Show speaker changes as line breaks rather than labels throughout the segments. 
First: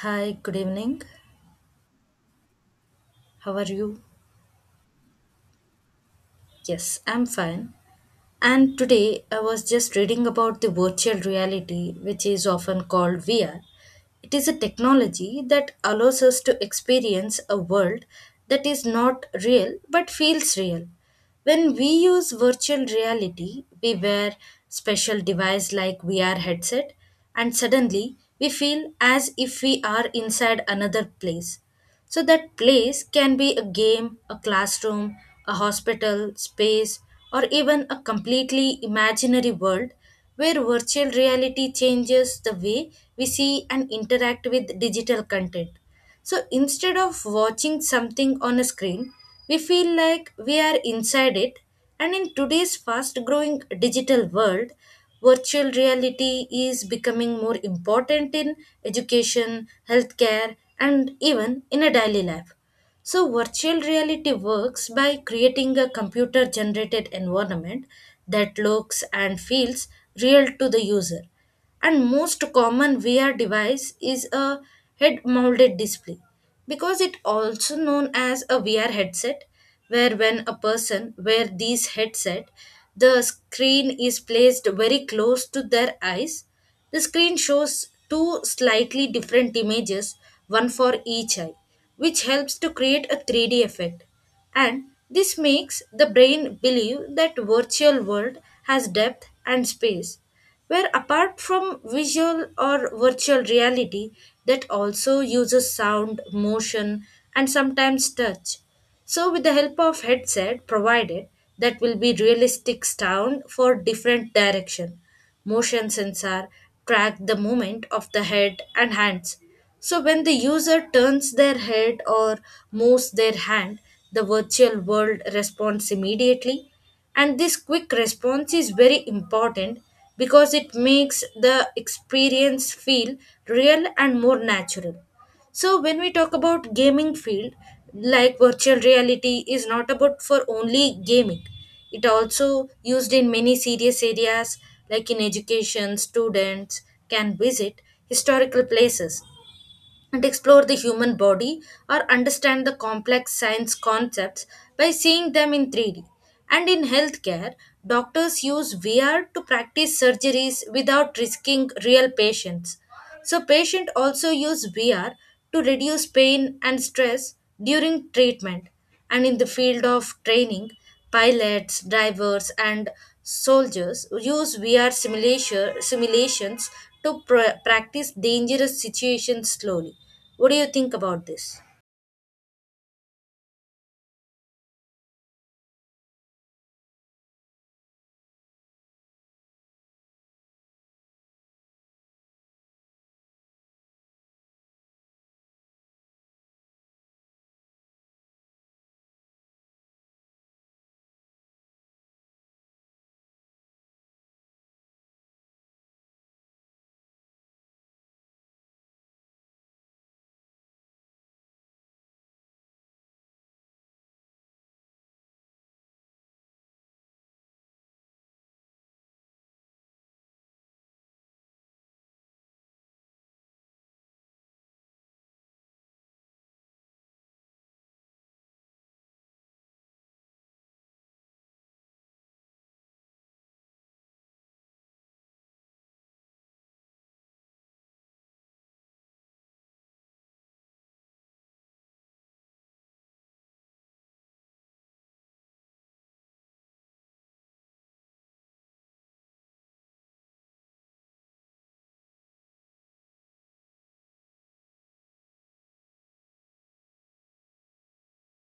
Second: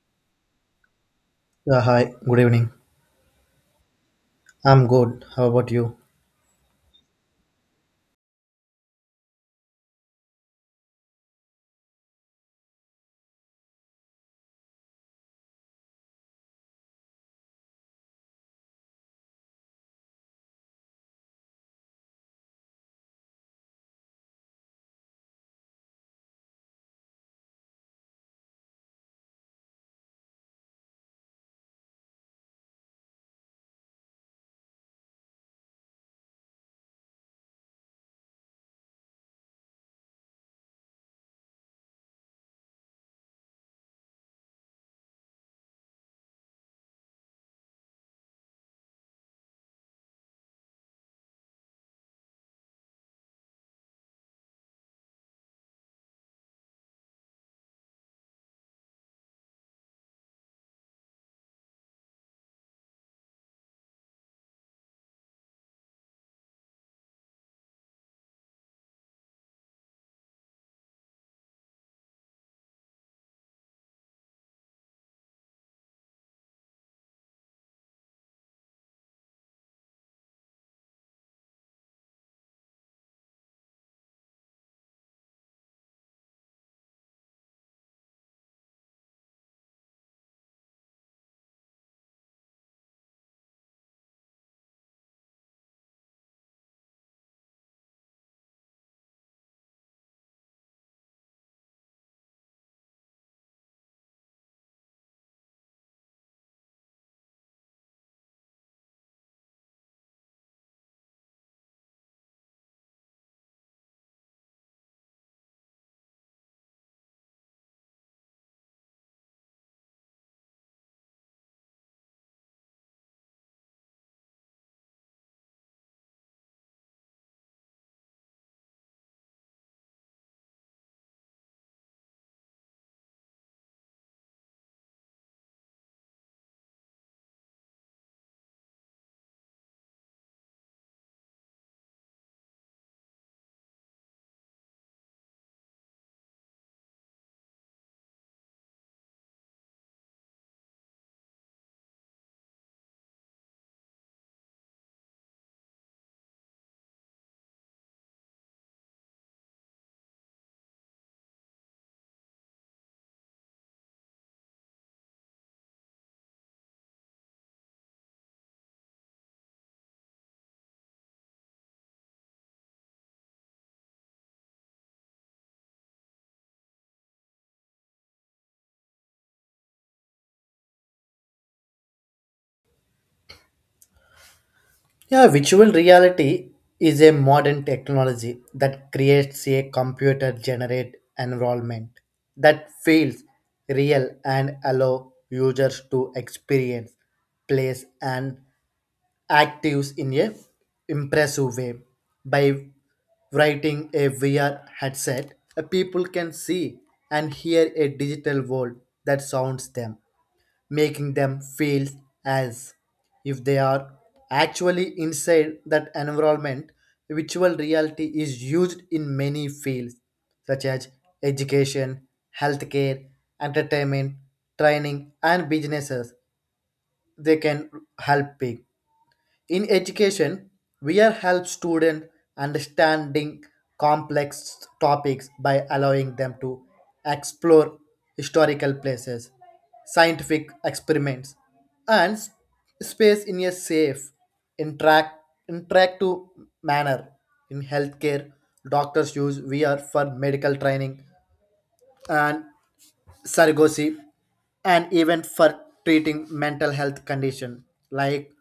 Hi, good evening.
Yeah, hi, good evening.
How are you?
I'm good. How about you?
Yes, I'm fine. And today I was just reading about the virtual reality, which is often called VR. It is a technology that allows us to experience a world that is not real but feels real. When we use virtual reality, we wear special device like VR headset and suddenly we feel as if we are inside another place. So that place can be a game, a classroom, a hospital, space, or even a completely imaginary world where virtual reality changes the way we see and interact with digital content. So instead of watching something on a screen, we feel like we are inside it and in today's fast growing digital world, virtual reality is becoming more important in education, healthcare, and even in a daily life. So, virtual reality works by creating a computer generated environment that looks and feels real to the user and most common VR device is a head mounted display because it also known as a VR headset where when a person wear these headset the screen is placed very close to their eyes. The screen shows two slightly different images, one for each eye, which helps to create a 3D effect and this makes the brain believe that virtual world has depth and space where apart from visual or virtual reality that also uses sound, motion, and sometimes touch. So, with the help of headset provided, that will be realistic sound for different direction. Motion sensor track the movement of the head and hands. So, when the user turns their head or moves their hand, the virtual world responds immediately and this quick response is very important because it makes the experience feel real and more natural. So when we talk about gaming field, like virtual reality is not about for only gaming. It also used in many serious areas like in education, students can visit historical places and explore the human body or understand the complex science concepts by seeing them in 3D. And in healthcare, doctors use VR to practice surgeries without risking real patients. So, patients also use VR to reduce pain and stress during treatment. And in the field of training, pilots, drivers, and soldiers use simulations to practice dangerous situations slowly. What do you think about this?
Yeah, virtual reality is a modern technology that creates a computer generated environment that feels real and allow users to experience, place and actives in a impressive way. By writing a VR headset, a people can see and hear a digital world that sounds them making them feel as if they are actually inside that environment. Virtual reality is used in many fields such as education, healthcare, entertainment, training, and businesses. They can help people in education, we are help students understanding complex topics by allowing them to explore historical places, scientific experiments, and space in a safe, interact, interactive manner. In healthcare, doctors use VR for medical training and surrogacy and even for treating mental health condition like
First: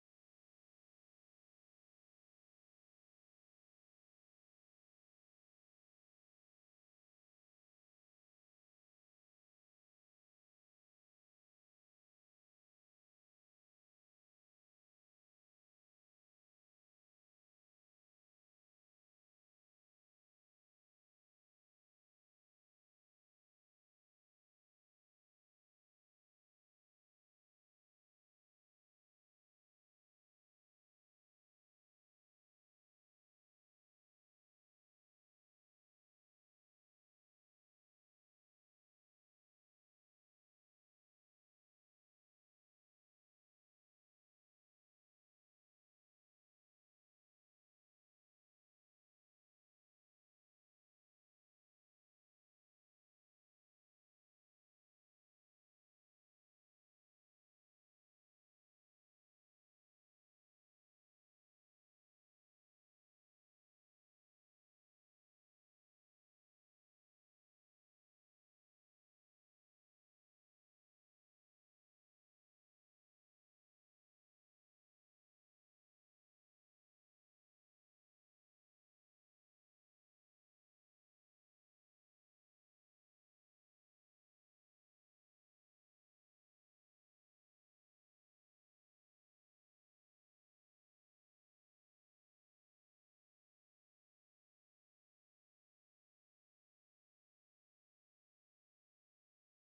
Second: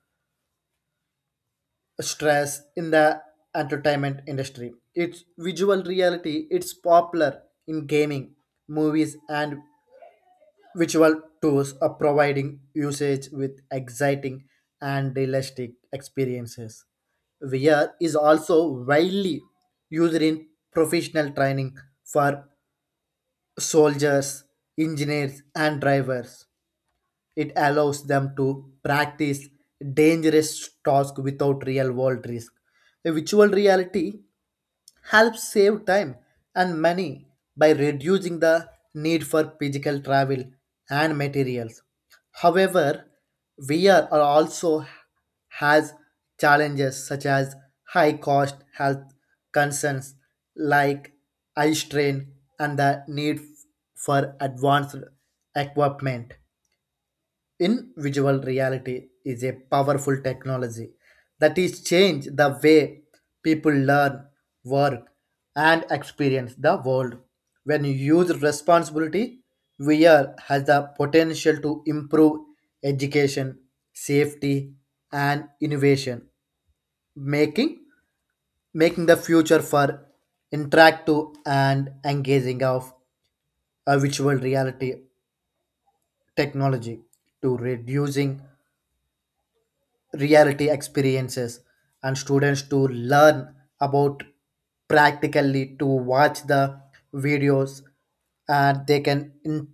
stress in the entertainment industry. Its visual reality, it's popular in gaming, movies, and visual tools are providing usage with exciting and realistic experiences. VR is also widely used in professional training for soldiers, engineers, and drivers. It allows them to practice dangerous tasks without real world risk. A virtual reality helps save time and money by reducing the need for physical travel and materials. However, VR are also has challenges such as high cost health concerns like eye strain and the need for advanced equipment in visual reality is a powerful technology that is change the way people learn work and experience the world when used use responsibility. VR has the potential to improve education safety and innovation, making making the future for interactive and engaging of a virtual reality technology to reducing reality experiences and students to learn about practically to watch the videos and they can in,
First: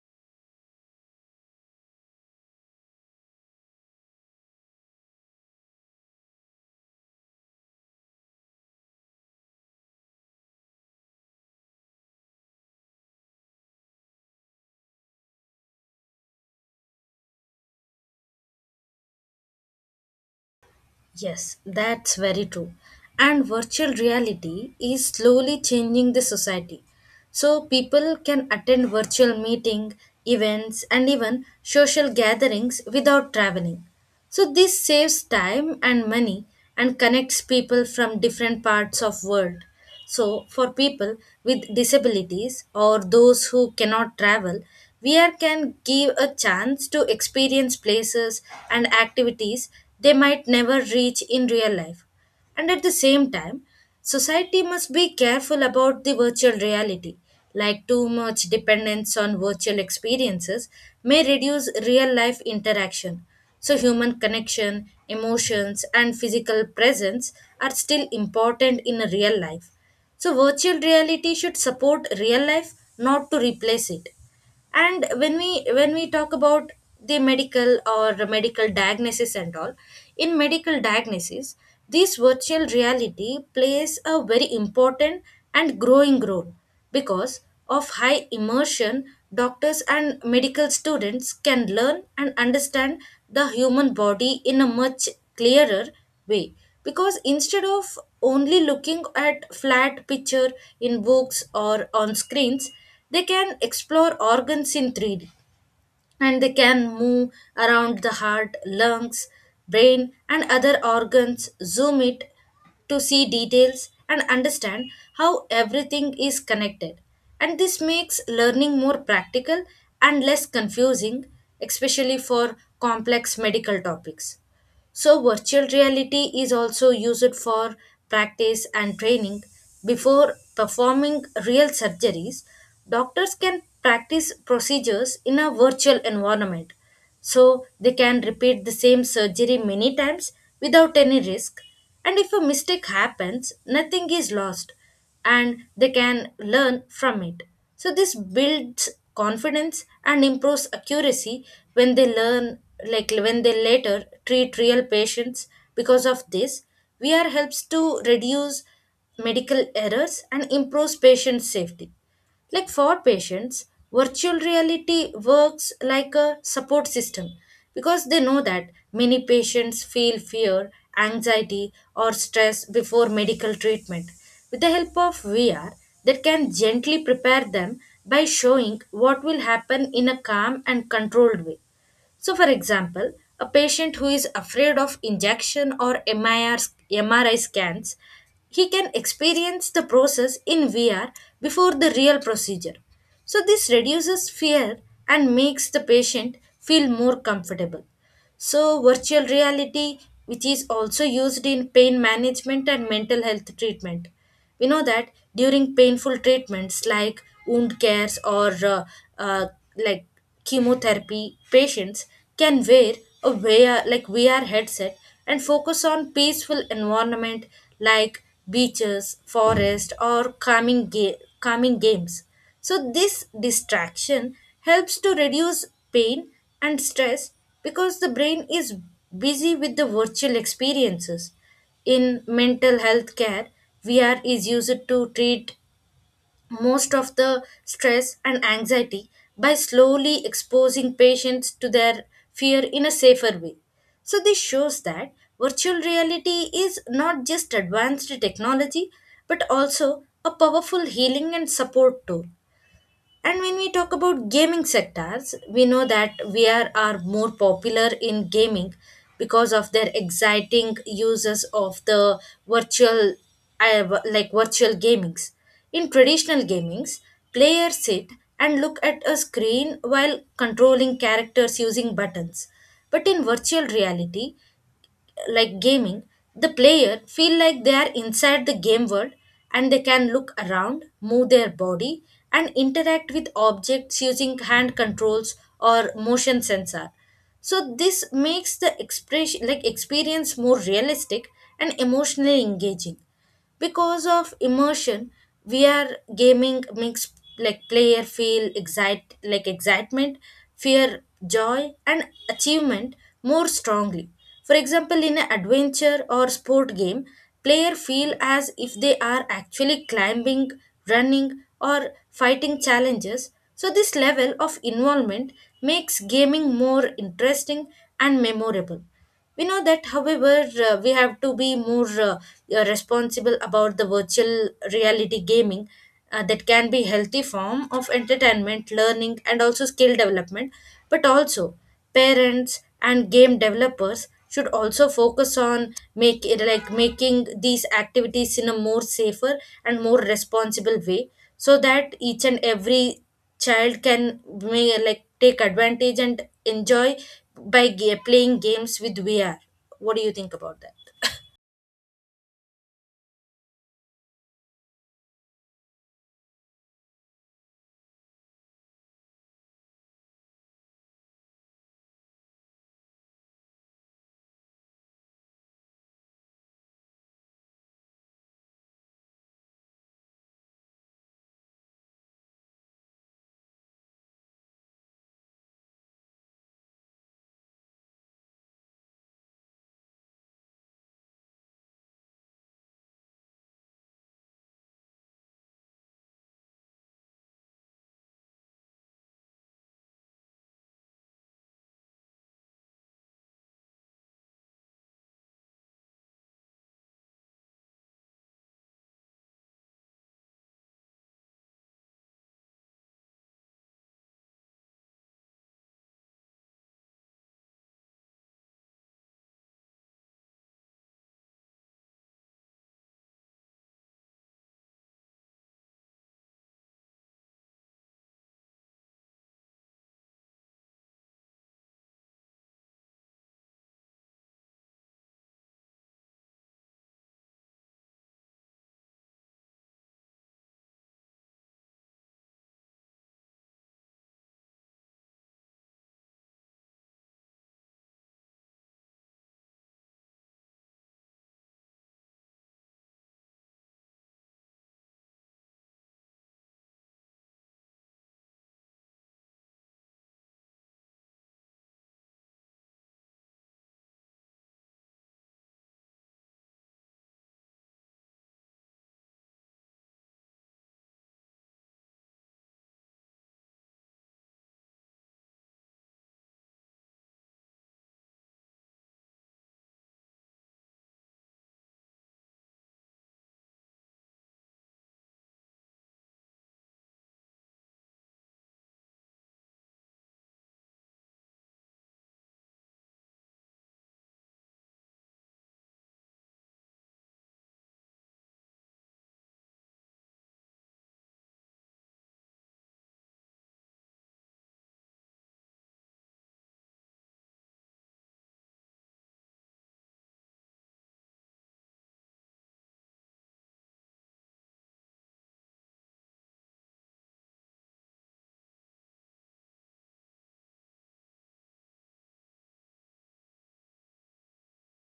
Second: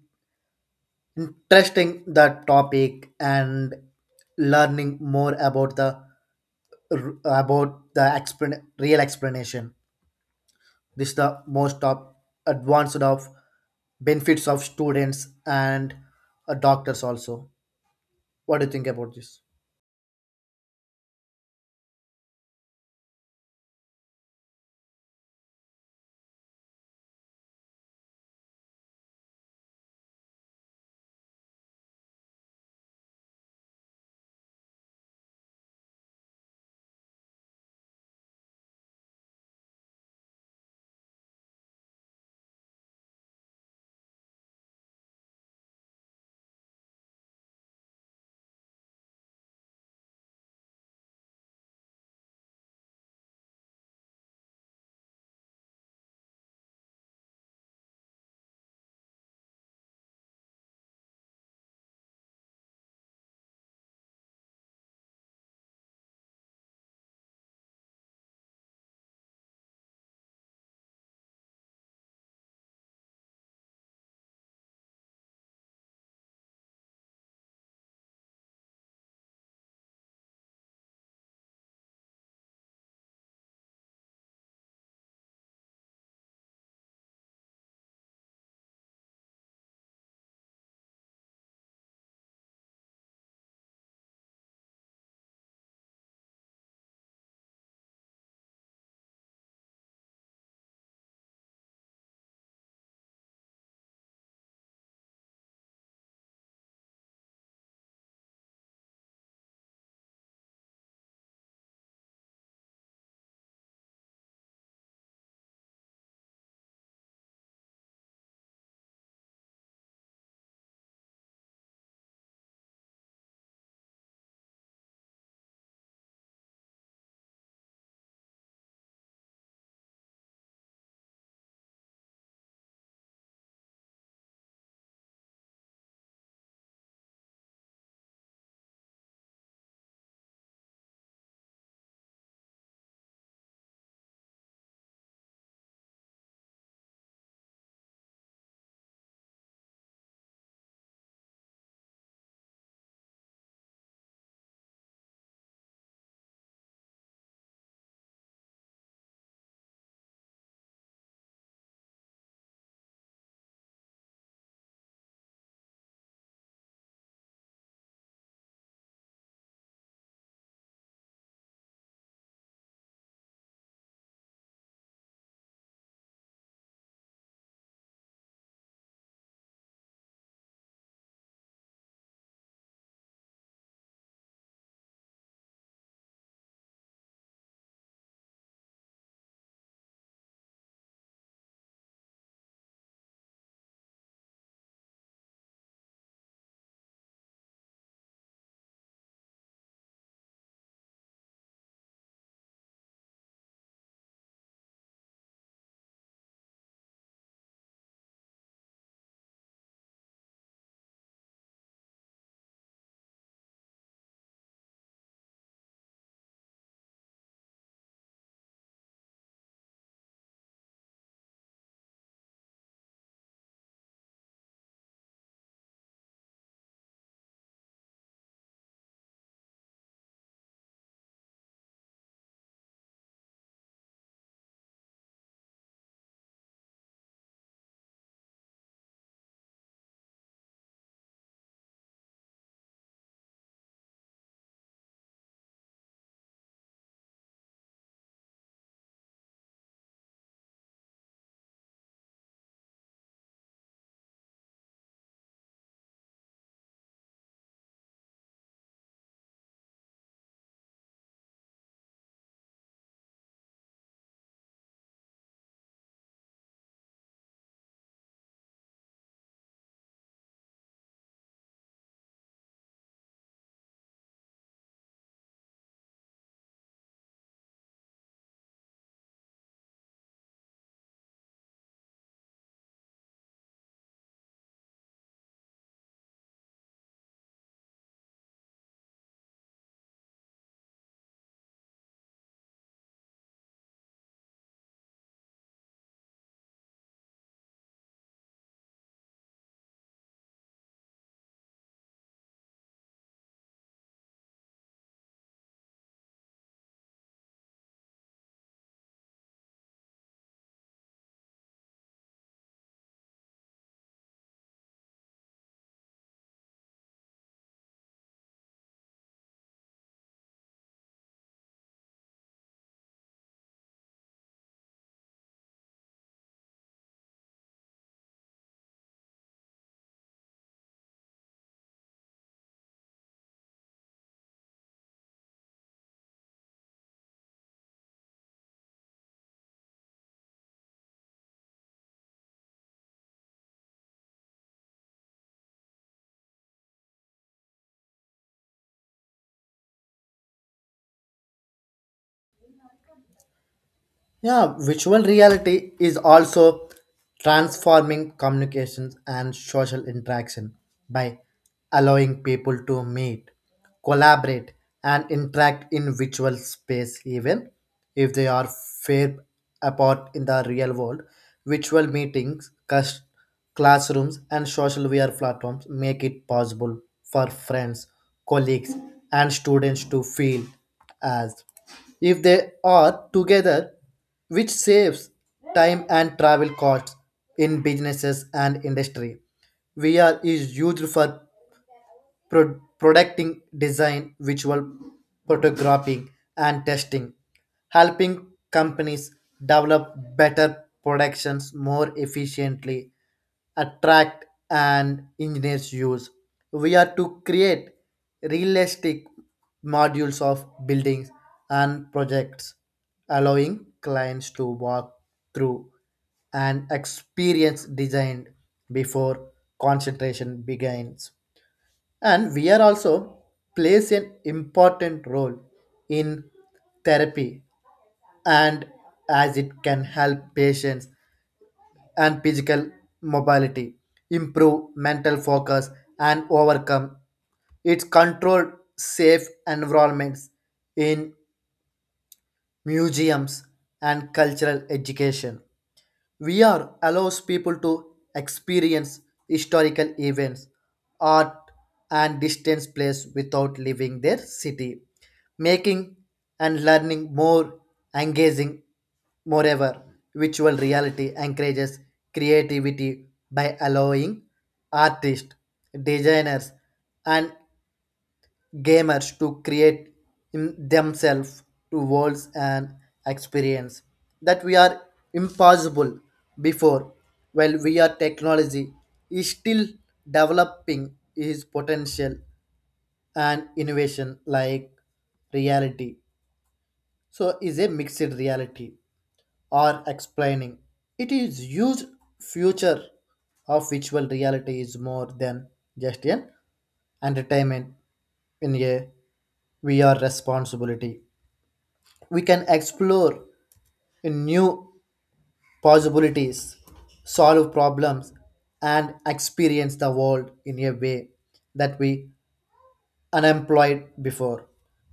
interesting the topic and learning more about the real explanation. This is the most of advanced of benefits of students and doctors also. What do you think about this?
Yes, that's very true. And virtual reality is slowly changing the society. So people can attend virtual meeting, events and even social gatherings without traveling. So this saves time and money and connects people from different parts of world. So, for people with disabilities or those who cannot travel, VR can give a chance to experience places and activities they might never reach in real life. And at the same time, society must be careful about the virtual reality, like too much dependence on virtual experiences may reduce real life interaction. So, human connection, emotions, and physical presence are still important in real life. So, virtual reality should support real life, not to replace it. And when we talk about the medical or medical diagnosis and all, in medical diagnosis, this virtual reality plays a very important and growing role because of high immersion, doctors and medical students can learn and understand the human body in a much clearer way. Because instead of only looking at flat picture in books or on screens, they can explore organs in 3D and they can move around the heart, lungs, brain, and other organs, zoom it to see details and understand how everything is connected. And this makes learning more practical and less confusing, especially for complex medical topics. So, virtual reality is also used for practice and training. Before performing real surgeries, doctors can practice procedures in a virtual environment. So, they can repeat the same surgery many times without any risk. And if a mistake happens, nothing is lost and they can learn from it. So this builds confidence and improves accuracy when they learn like when they later treat real patients because of this VR helps to reduce medical errors and improves patient safety. Like for patients, virtual reality works like a support system because they know that many patients feel fear, anxiety, or stress before medical treatment. With the help of VR, they can gently prepare them by showing what will happen in a calm and controlled way. So, for example, a patient who is afraid of injection or MRI scans, he can experience the process in VR before the real procedure. So, this reduces fear and makes the patient feel more comfortable. So, virtual reality, which is also used in pain management and mental health treatment. We know that during painful treatments like wound cares or uh, like chemotherapy patients can wear like VR headset and focus on peaceful environment like beaches, forest, or calming games. So this distraction helps to reduce pain and stress because the brain is busy with the virtual experiences. In mental health care, VR is used to treat most of the stress and anxiety by slowly exposing patients to their fear in a safer way. So, this shows that virtual reality is not just advanced technology but also a powerful healing and support tool. And when we talk about gaming sectors, we know that VR are more popular in gaming because of their exciting uses of the virtual, like virtual gamings. In traditional gamings, players sit and look at a screen while controlling characters using buttons. But in virtual reality, like gaming, the player feel like they are inside the game world and they can look around, move their body and interact with objects using hand controls or motion sensor. So this makes the expression like experience more realistic and emotionally engaging because of immersion we are gaming makes like player feel excite like excitement, fear, joy and achievement more strongly. For example, in an adventure or sport game player feel as if they are actually climbing, running, or fighting challenges. So this level of involvement makes gaming more interesting and memorable. We know that, however, we have to be more responsible about the virtual reality gaming, that can be healthy form of entertainment learning and also skill development but also parents and game developers should also focus on make like making these activities in a more safer and more responsible way so that each and every child can may like take advantage and enjoy by playing games with VR. What do you think about that?
Yeah, virtual reality is also transforming communications and social interaction by allowing people to meet, collaborate, and interact in virtual space, even if they are far apart in the real world. Virtual meetings, classrooms, and social VR platforms make it possible for friends, colleagues, and students to feel as if they are together which saves time and travel costs in businesses and industry. VR is used for producting design, visual photographing, and testing, helping companies develop better productions more efficiently, attract and engineers use. We are to create realistic modules of buildings and projects, allowing clients to walk through and experience designed before concentration begins and we are also plays an important role in therapy and as it can help patients and physical mobility improve mental focus and overcome its controlled safe environments in museums and cultural education. VR allows people to experience historical events, art, and distance place without leaving their city, making and learning more engaging. Moreover, virtual reality encourages creativity by allowing artists, designers, and gamers to create in themselves to worlds and experience that we are impossible before while we are technology is still developing his potential and innovation like reality so is a mixed reality or explaining it is huge future of virtual reality is more than just an entertainment in a VR responsibility. We can explore new possibilities, solve problems, and experience the world in a way that we unemployed before.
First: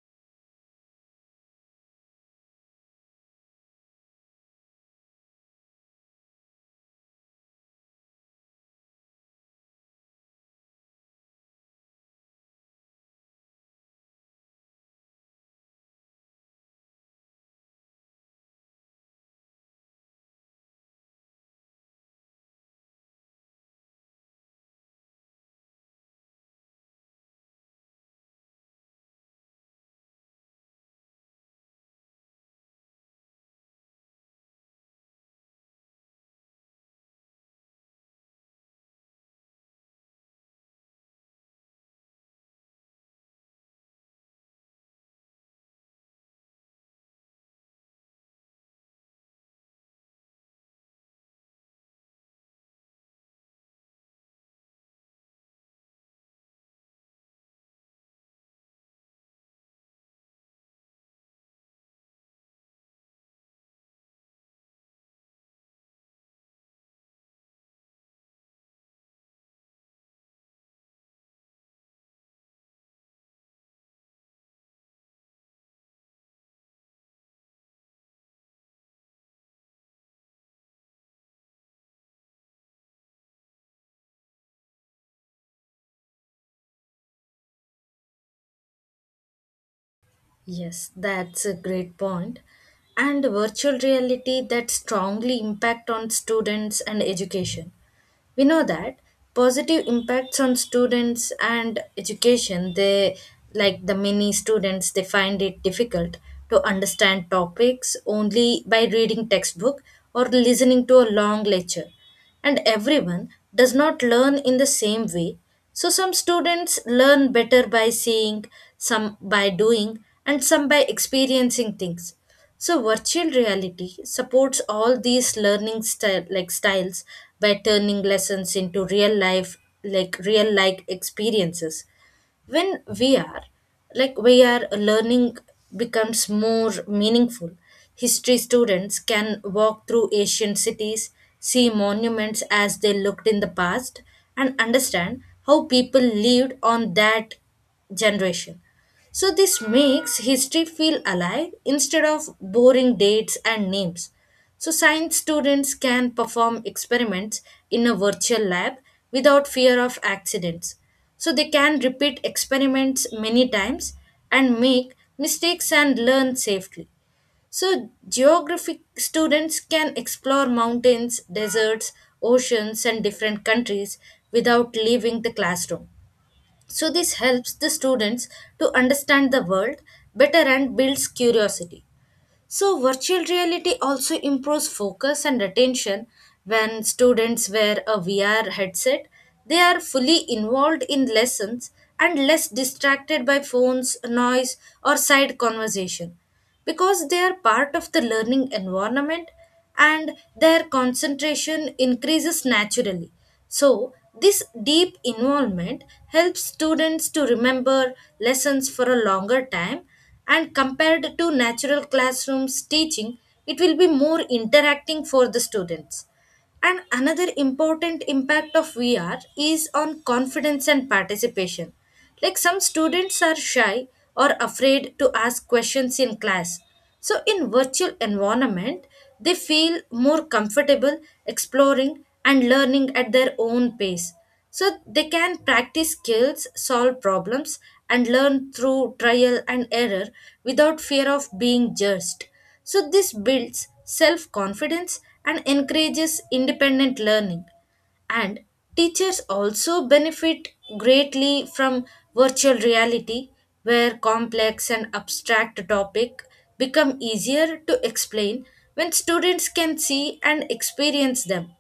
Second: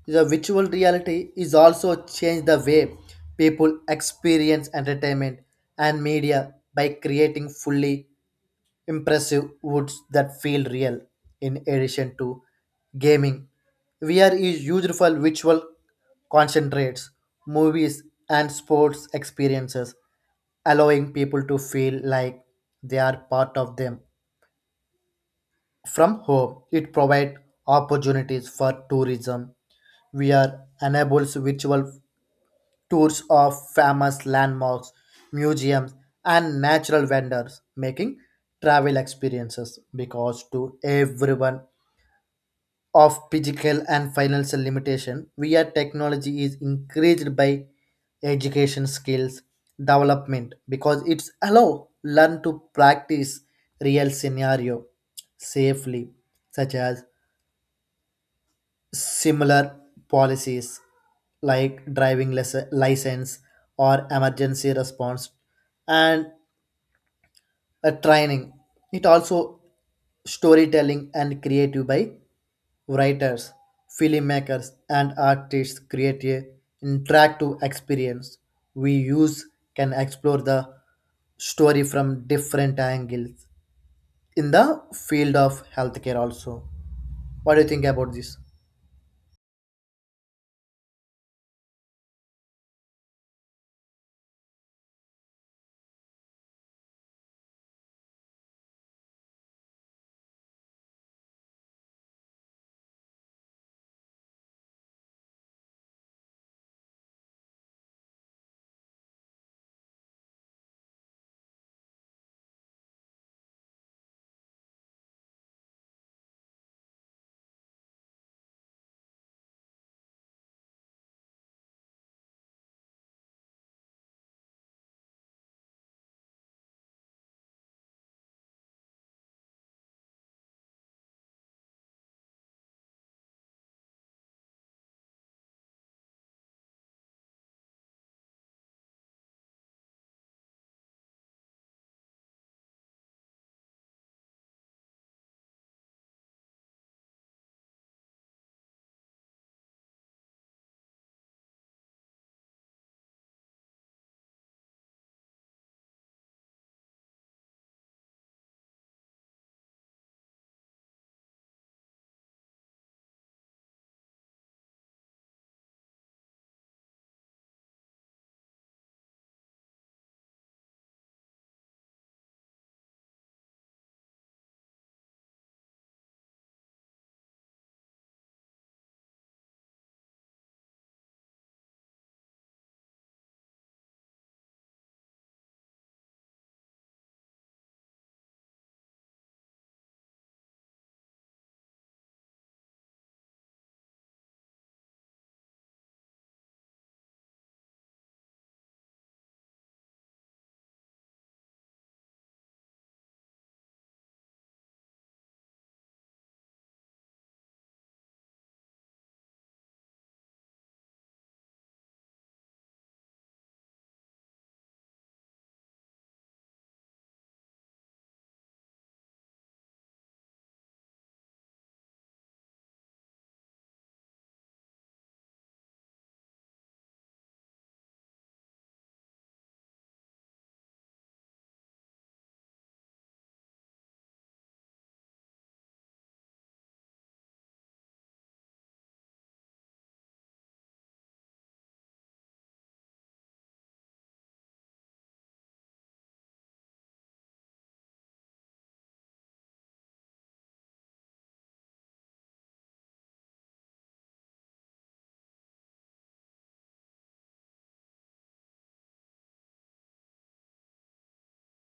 The virtual reality is also changed the way people experience entertainment and media by creating fully impressive woods that feel real. In addition to gaming, VR is used for visual concentrates, movies, and sports experiences, allowing people to feel like they are part of them. From home, it provides opportunities for tourism. VR enables virtual tours of famous landmarks, museums, and natural vendors, making travel experiences because to everyone of physical and financial limitation via technology is increased by education skills development because it's allow learn to practice real scenario safely such as similar policies like driving license or emergency response and a training. It also storytelling and creative by writers filmmakers and artists create a interactive experience we use can explore the story from different angles in the field of healthcare also. What do you think about this?
Yes, that's a great point. And virtual reality that strongly impact on students and education. We know that positive impacts on students and education, they like the many students they find it difficult to understand topics only by reading textbook or listening to a long lecture and everyone does not learn in the same way so some students learn better by seeing, some by doing, and some by experiencing things. So virtual reality supports all these learning style like styles by turning lessons into real life like real like experiences when we are like we are learning becomes more meaningful. History students can walk through ancient cities, see monuments as they looked in the past and understand how people lived on that generation. So this makes history feel alive instead of boring dates and names. So science students can perform experiments in a virtual lab without fear of accidents. So they can repeat experiments many times and make mistakes and learn safely. So geography students can explore mountains, deserts, oceans and different countries without leaving the classroom. So, this helps the students to understand the world better and builds curiosity. So, virtual reality also improves focus and attention when students wear a VR headset. They are fully involved in lessons and less distracted by phones, noise, or side conversation because they are part of the learning environment and their concentration increases naturally. So, this deep involvement helps students to remember lessons for a longer time and compared to natural classrooms teaching it will be more interacting for the students and another important impact of VR is on confidence and participation. Like some students are shy or afraid to ask questions in class, so in virtual environment, they feel more comfortable exploring and learning at their own pace. So they can practice skills, solve problems, and learn through trial and error without fear of being judged. So this builds self confidence and encourages independent learning. And teachers also benefit greatly from virtual reality, where complex and abstract topic become easier to explain when students can see and experience them.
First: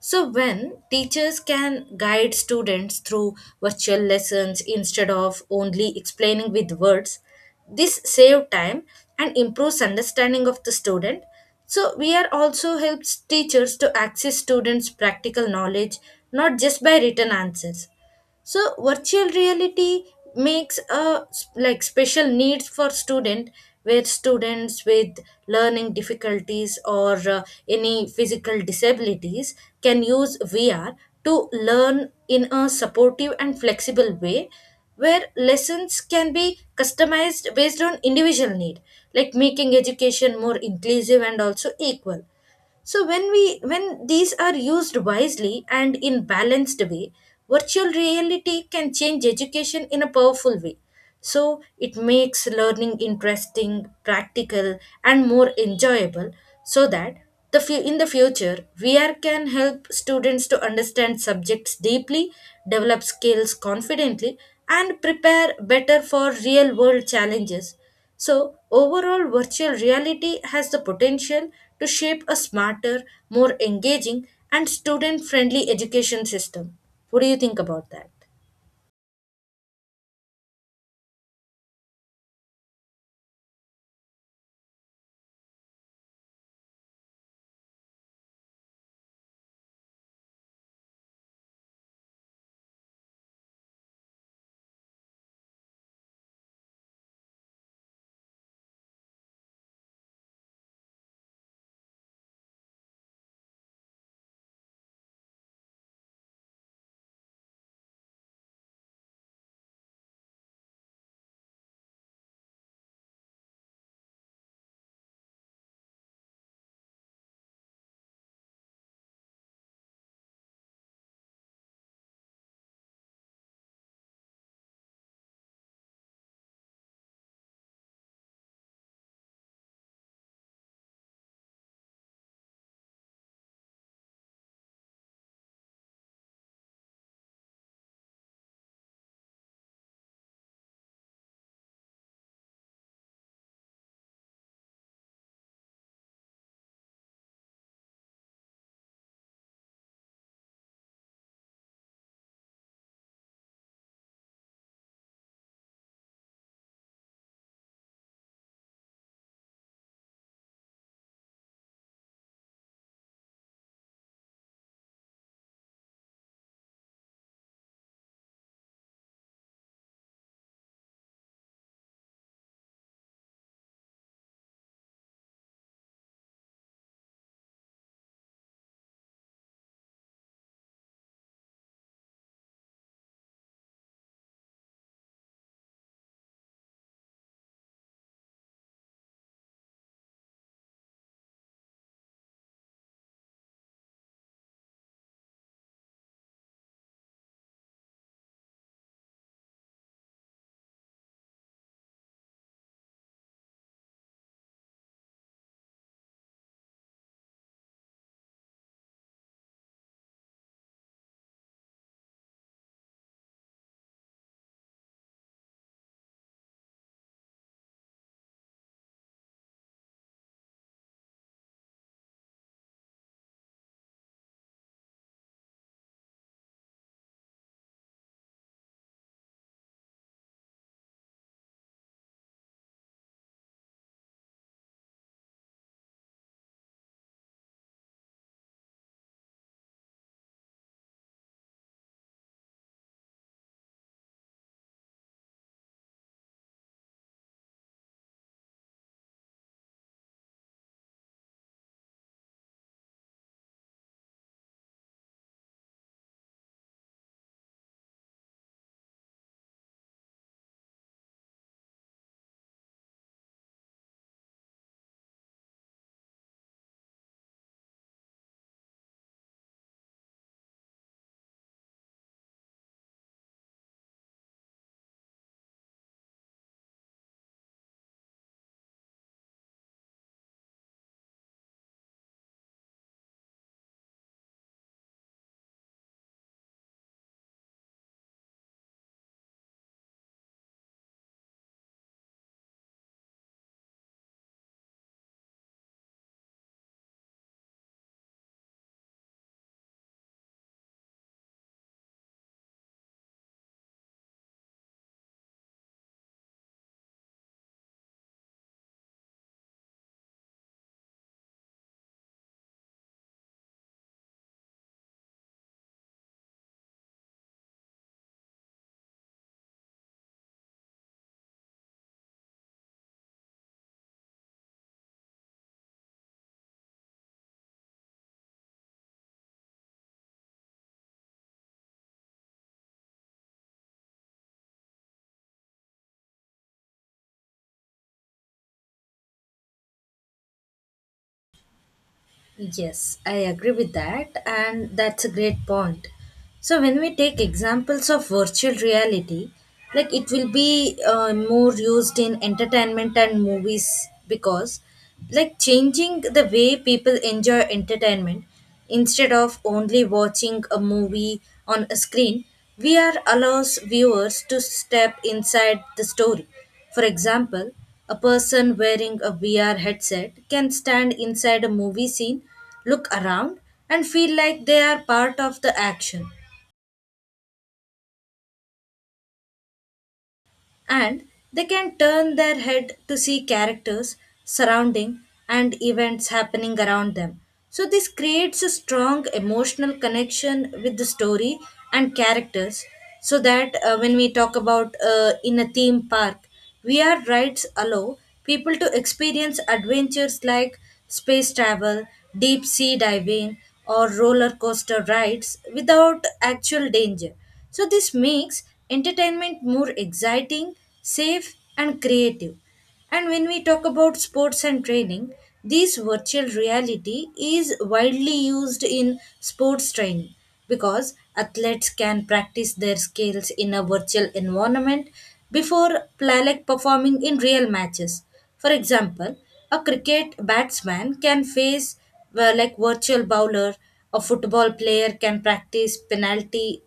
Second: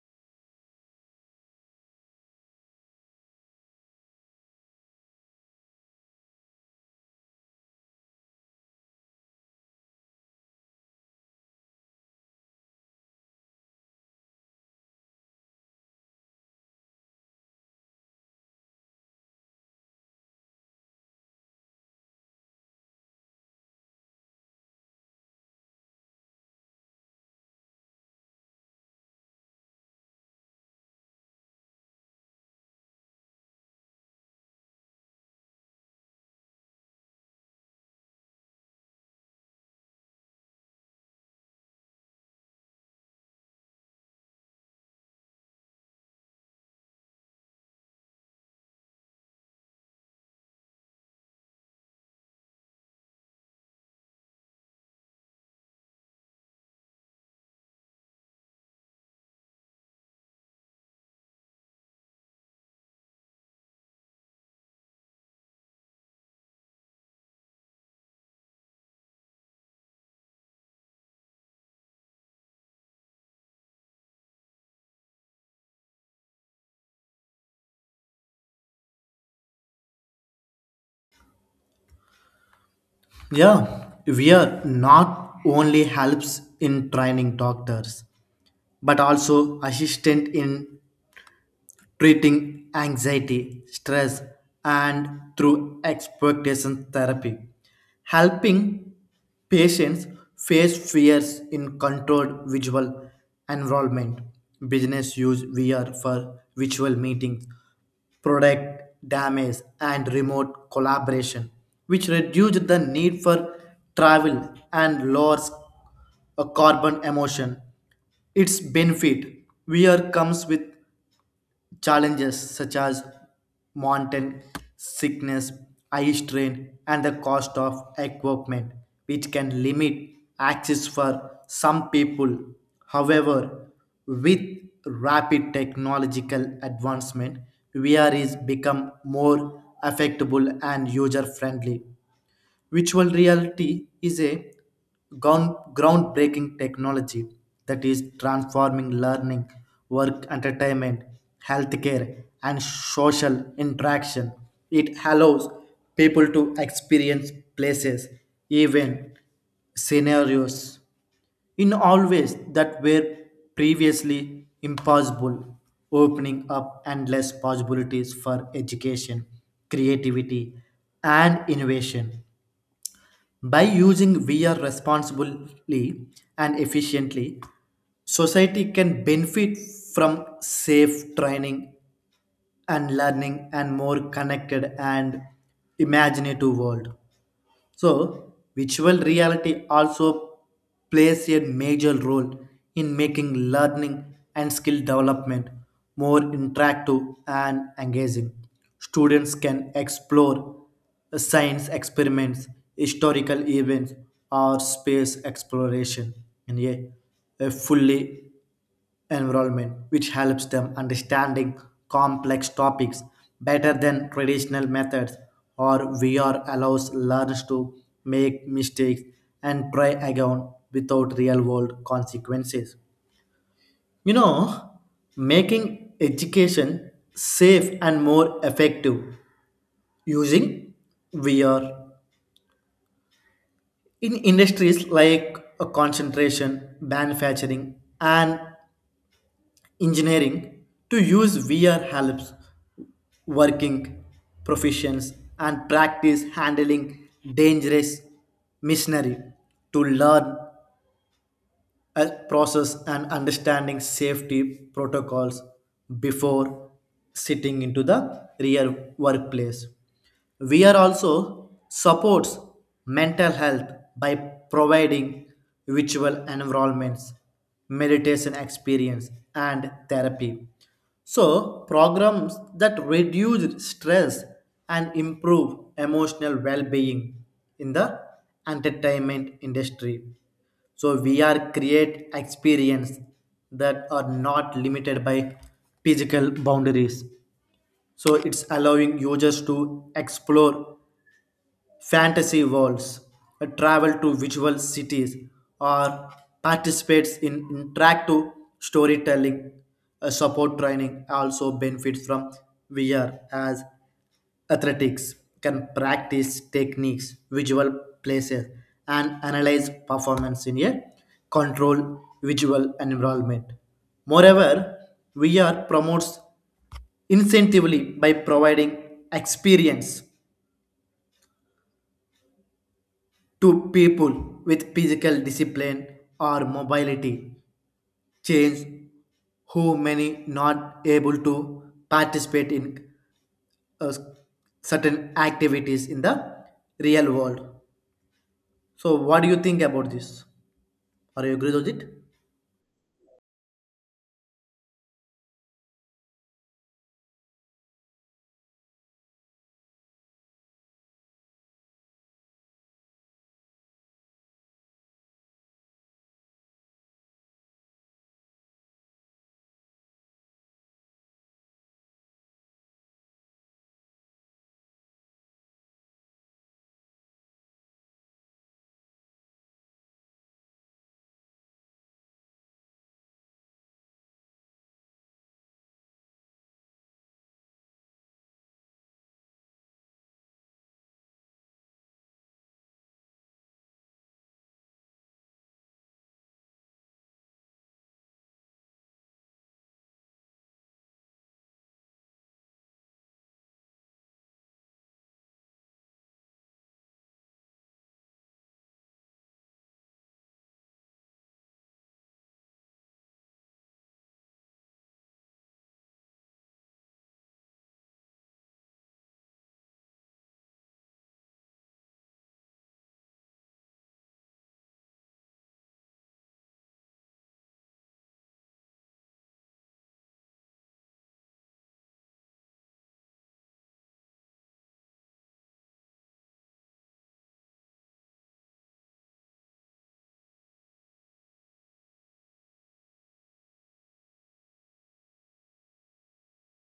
So, when teachers can guide students through virtual lessons instead of only explaining with words, this saves time and improves understanding of the student. So, we are also helps teachers to access students' practical knowledge not just by written answers, so virtual reality makes a s- like special needs for student, where students with learning difficulties or any physical disabilities can use VR to learn in a supportive and flexible way, where lessons can be customized based on individual need, like making education more inclusive and also equal. So when these are used wisely and in balanced way, virtual reality can change education in a powerful way. So it makes learning interesting, practical and more enjoyable, so that in the future VR can help students to understand subjects deeply, develop skills confidently and prepare better for real world challenges. So, overall, virtual reality has the potential to shape a smarter, more engaging, and student friendly education system. What do you think about that?
Yeah, VR not only helps in training doctors, but also assistant in treating anxiety, stress, and through expectation therapy, helping patients face fears in controlled visual environment. Business use VR for virtual meetings product damage, and remote collaboration, which reduced the need for travel and lowers a carbon emission. Its benefit here comes with challenges such as mountain sickness, eye strain, and the cost of equipment, which can limit access for some people. However, with rapid technological advancement, VR is become more affectable and user friendly. Virtual reality is a groundbreaking technology that is transforming learning, work, entertainment, healthcare, and social interaction. It allows people to experience places, even scenarios in all ways that were previously impossible, opening up endless possibilities for education, creativity, and innovation. By using VR responsibly and efficiently, society can benefit from safe training and learning and more connected and imaginative world. So, virtual reality also plays a major role in making learning and skill development more interactive and engaging. Students can explore science experiments, historical events, or space exploration in a fully environment, which helps them understanding complex topics better than traditional methods or VR allows learners to make mistakes and try again without real world consequences. You know, making education safe and more effective using VR in industries like concentration, manufacturing, and engineering to use VR helps working professions and practice handling dangerous machinery to learn process and understanding safety protocols before sitting into the real workplace. We are also supports mental health by providing virtual environments, meditation experience, and therapy. So, programs that reduce stress and improve emotional well being in the entertainment industry. So we are create experience that are not limited by physical boundaries. So it's allowing users to explore fantasy worlds, travel to visual cities, or participates in interactive storytelling. Support training also benefits from VR as athletics can practice techniques, visual places, and analyze performance in a controlled visual environment. Moreover, VR promotes incentively by providing experience to people with physical discipline or mobility change who many not able to participate in uh, certain activities in the real world. So, what do you think about this? Are you agree with it?
Yes, I agree with that, and that's a great point. So, when we take examples of virtual reality, like it will be more used in entertainment and movies because, like, changing the way people enjoy entertainment instead of only watching a movie on a screen, we are allows viewers to step inside the story. For example, a person wearing a VR headset can stand inside a movie scene, look around, and feel like they are part of the action. And they can turn their head to see characters, surrounding, and events happening around them. So, this creates a strong emotional connection with the story and characters. So, that when we talk about in a theme park, VR rides allow people to experience adventures like space travel, deep sea diving, or roller coaster rides without actual danger. So, this makes entertainment more exciting, safe, and creative. And when we talk about sports and training, this virtual reality is widely used in sports training because athletes can practice their skills in a virtual environment before performing in real matches. For example, a cricket batsman can face well, like virtual bowler, a football player can practice penalty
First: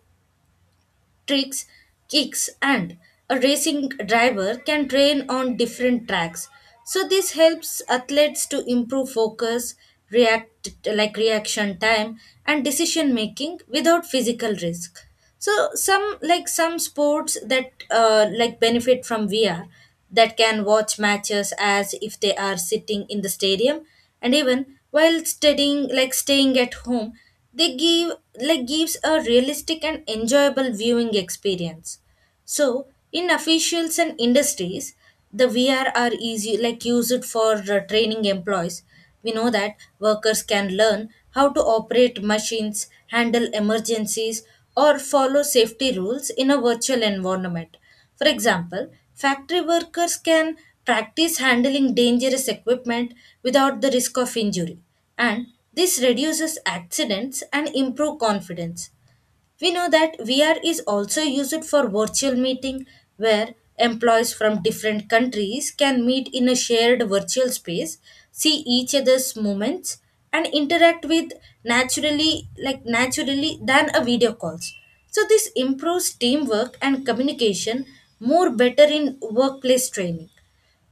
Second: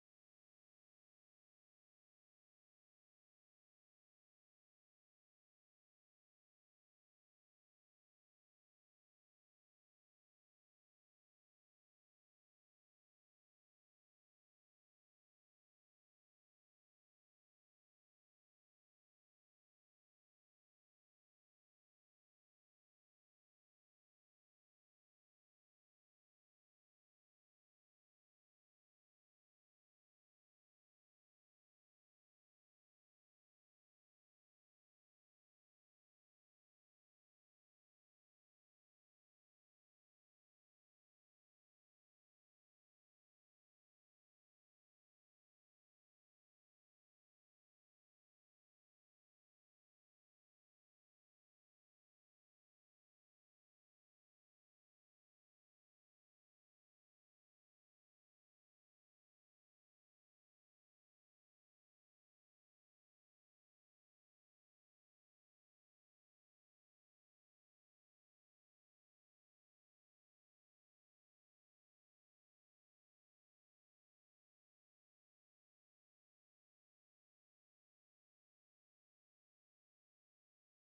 tricks, kicks, and a racing driver can train on different tracks. So this helps athletes to improve focus, react like reaction time, and decision making without physical risk. So some sports that benefit from VR, that can watch matches as if they are sitting in the stadium, and even while studying like staying at home, they give like gives a realistic and enjoyable viewing experience. So in officials and industries, the VR are easy like used for training employees. We know that workers can learn how to operate machines, handle emergencies or follow safety rules in a virtual environment. For example, factory workers can practice handling dangerous equipment without the risk of injury, and this reduces accidents and improve confidence. We know that VR is also used for virtual meeting, where employees from different countries can meet in a shared virtual space, see each other's movements and interact with naturally like naturally than a video calls. So this improves teamwork and communication more better in workplace training.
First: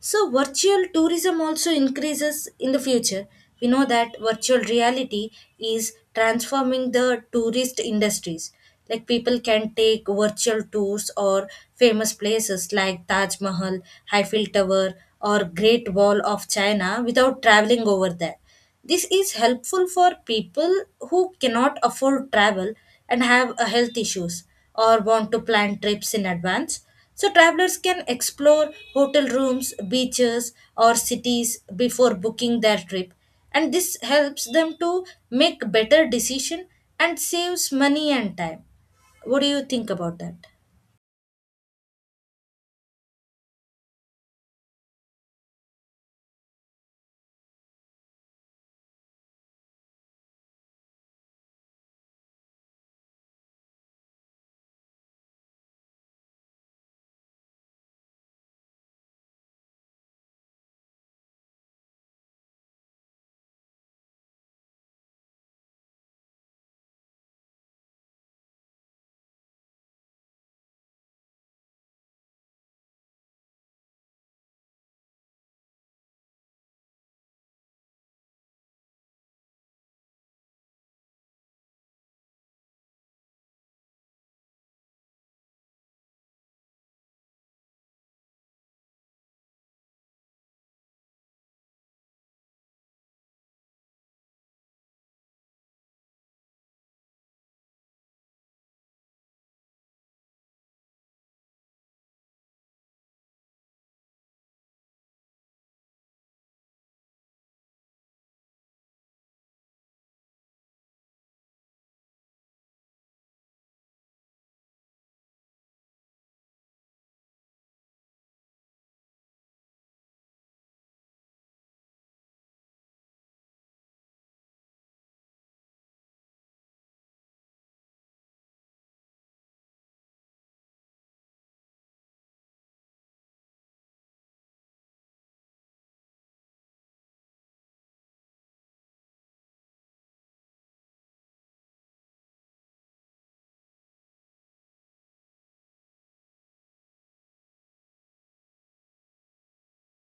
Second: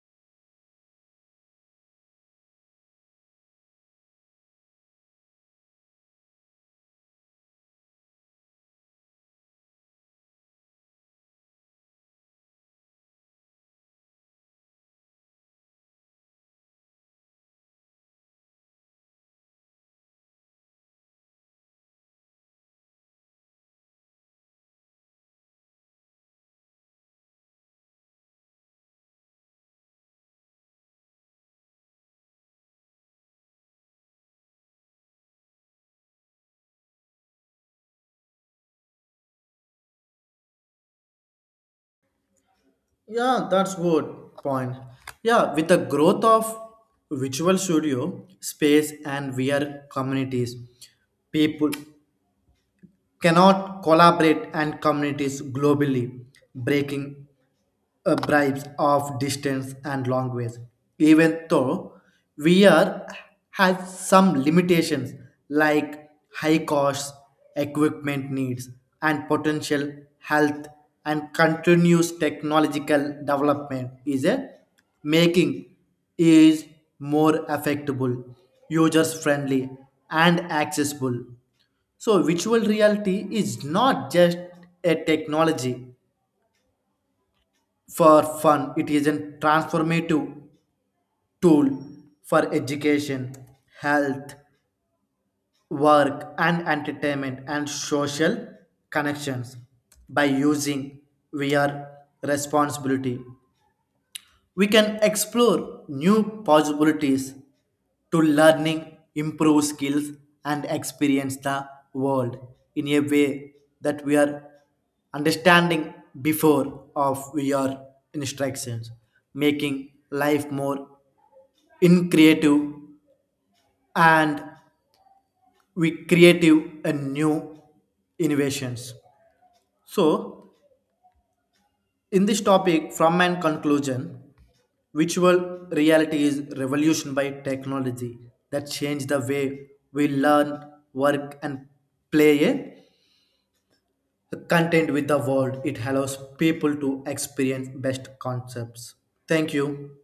So, virtual tourism also increases in the future. We know that virtual reality is transforming the tourist industries. Like people can take virtual tours or famous places like Taj Mahal, Eiffel Tower, or Great Wall of China without traveling over there. This is helpful for people who cannot afford travel and have a health issues or want to plan trips in advance. So travelers can explore hotel rooms, beaches, or cities before booking their trip, and this helps them to make better decision and saves money and time. What do you think about that?
Yeah, that's good point. Yeah, with the growth of Visual Studio space and VR communities, people cannot collaborate and communities globally, breaking bribes of distance and language, even though we are has some limitations like high costs, equipment needs, and potential health and continuous technological development is a making is more affectable, users friendly, and accessible. So, virtual reality is not just a technology, for fun. It is a transformative tool for education, health, work, and entertainment and social connections. By using VR responsibility, we can explore new possibilities to learning, improve skills, and experience the world in a way that we are understanding before of your instructions, making life more in creative and we creative and new innovations. So in this topic, from my conclusion, virtual reality is revolution by technology that changed the way we learn, work, and play a content with the world. It allows people to experience best concepts. Thank you.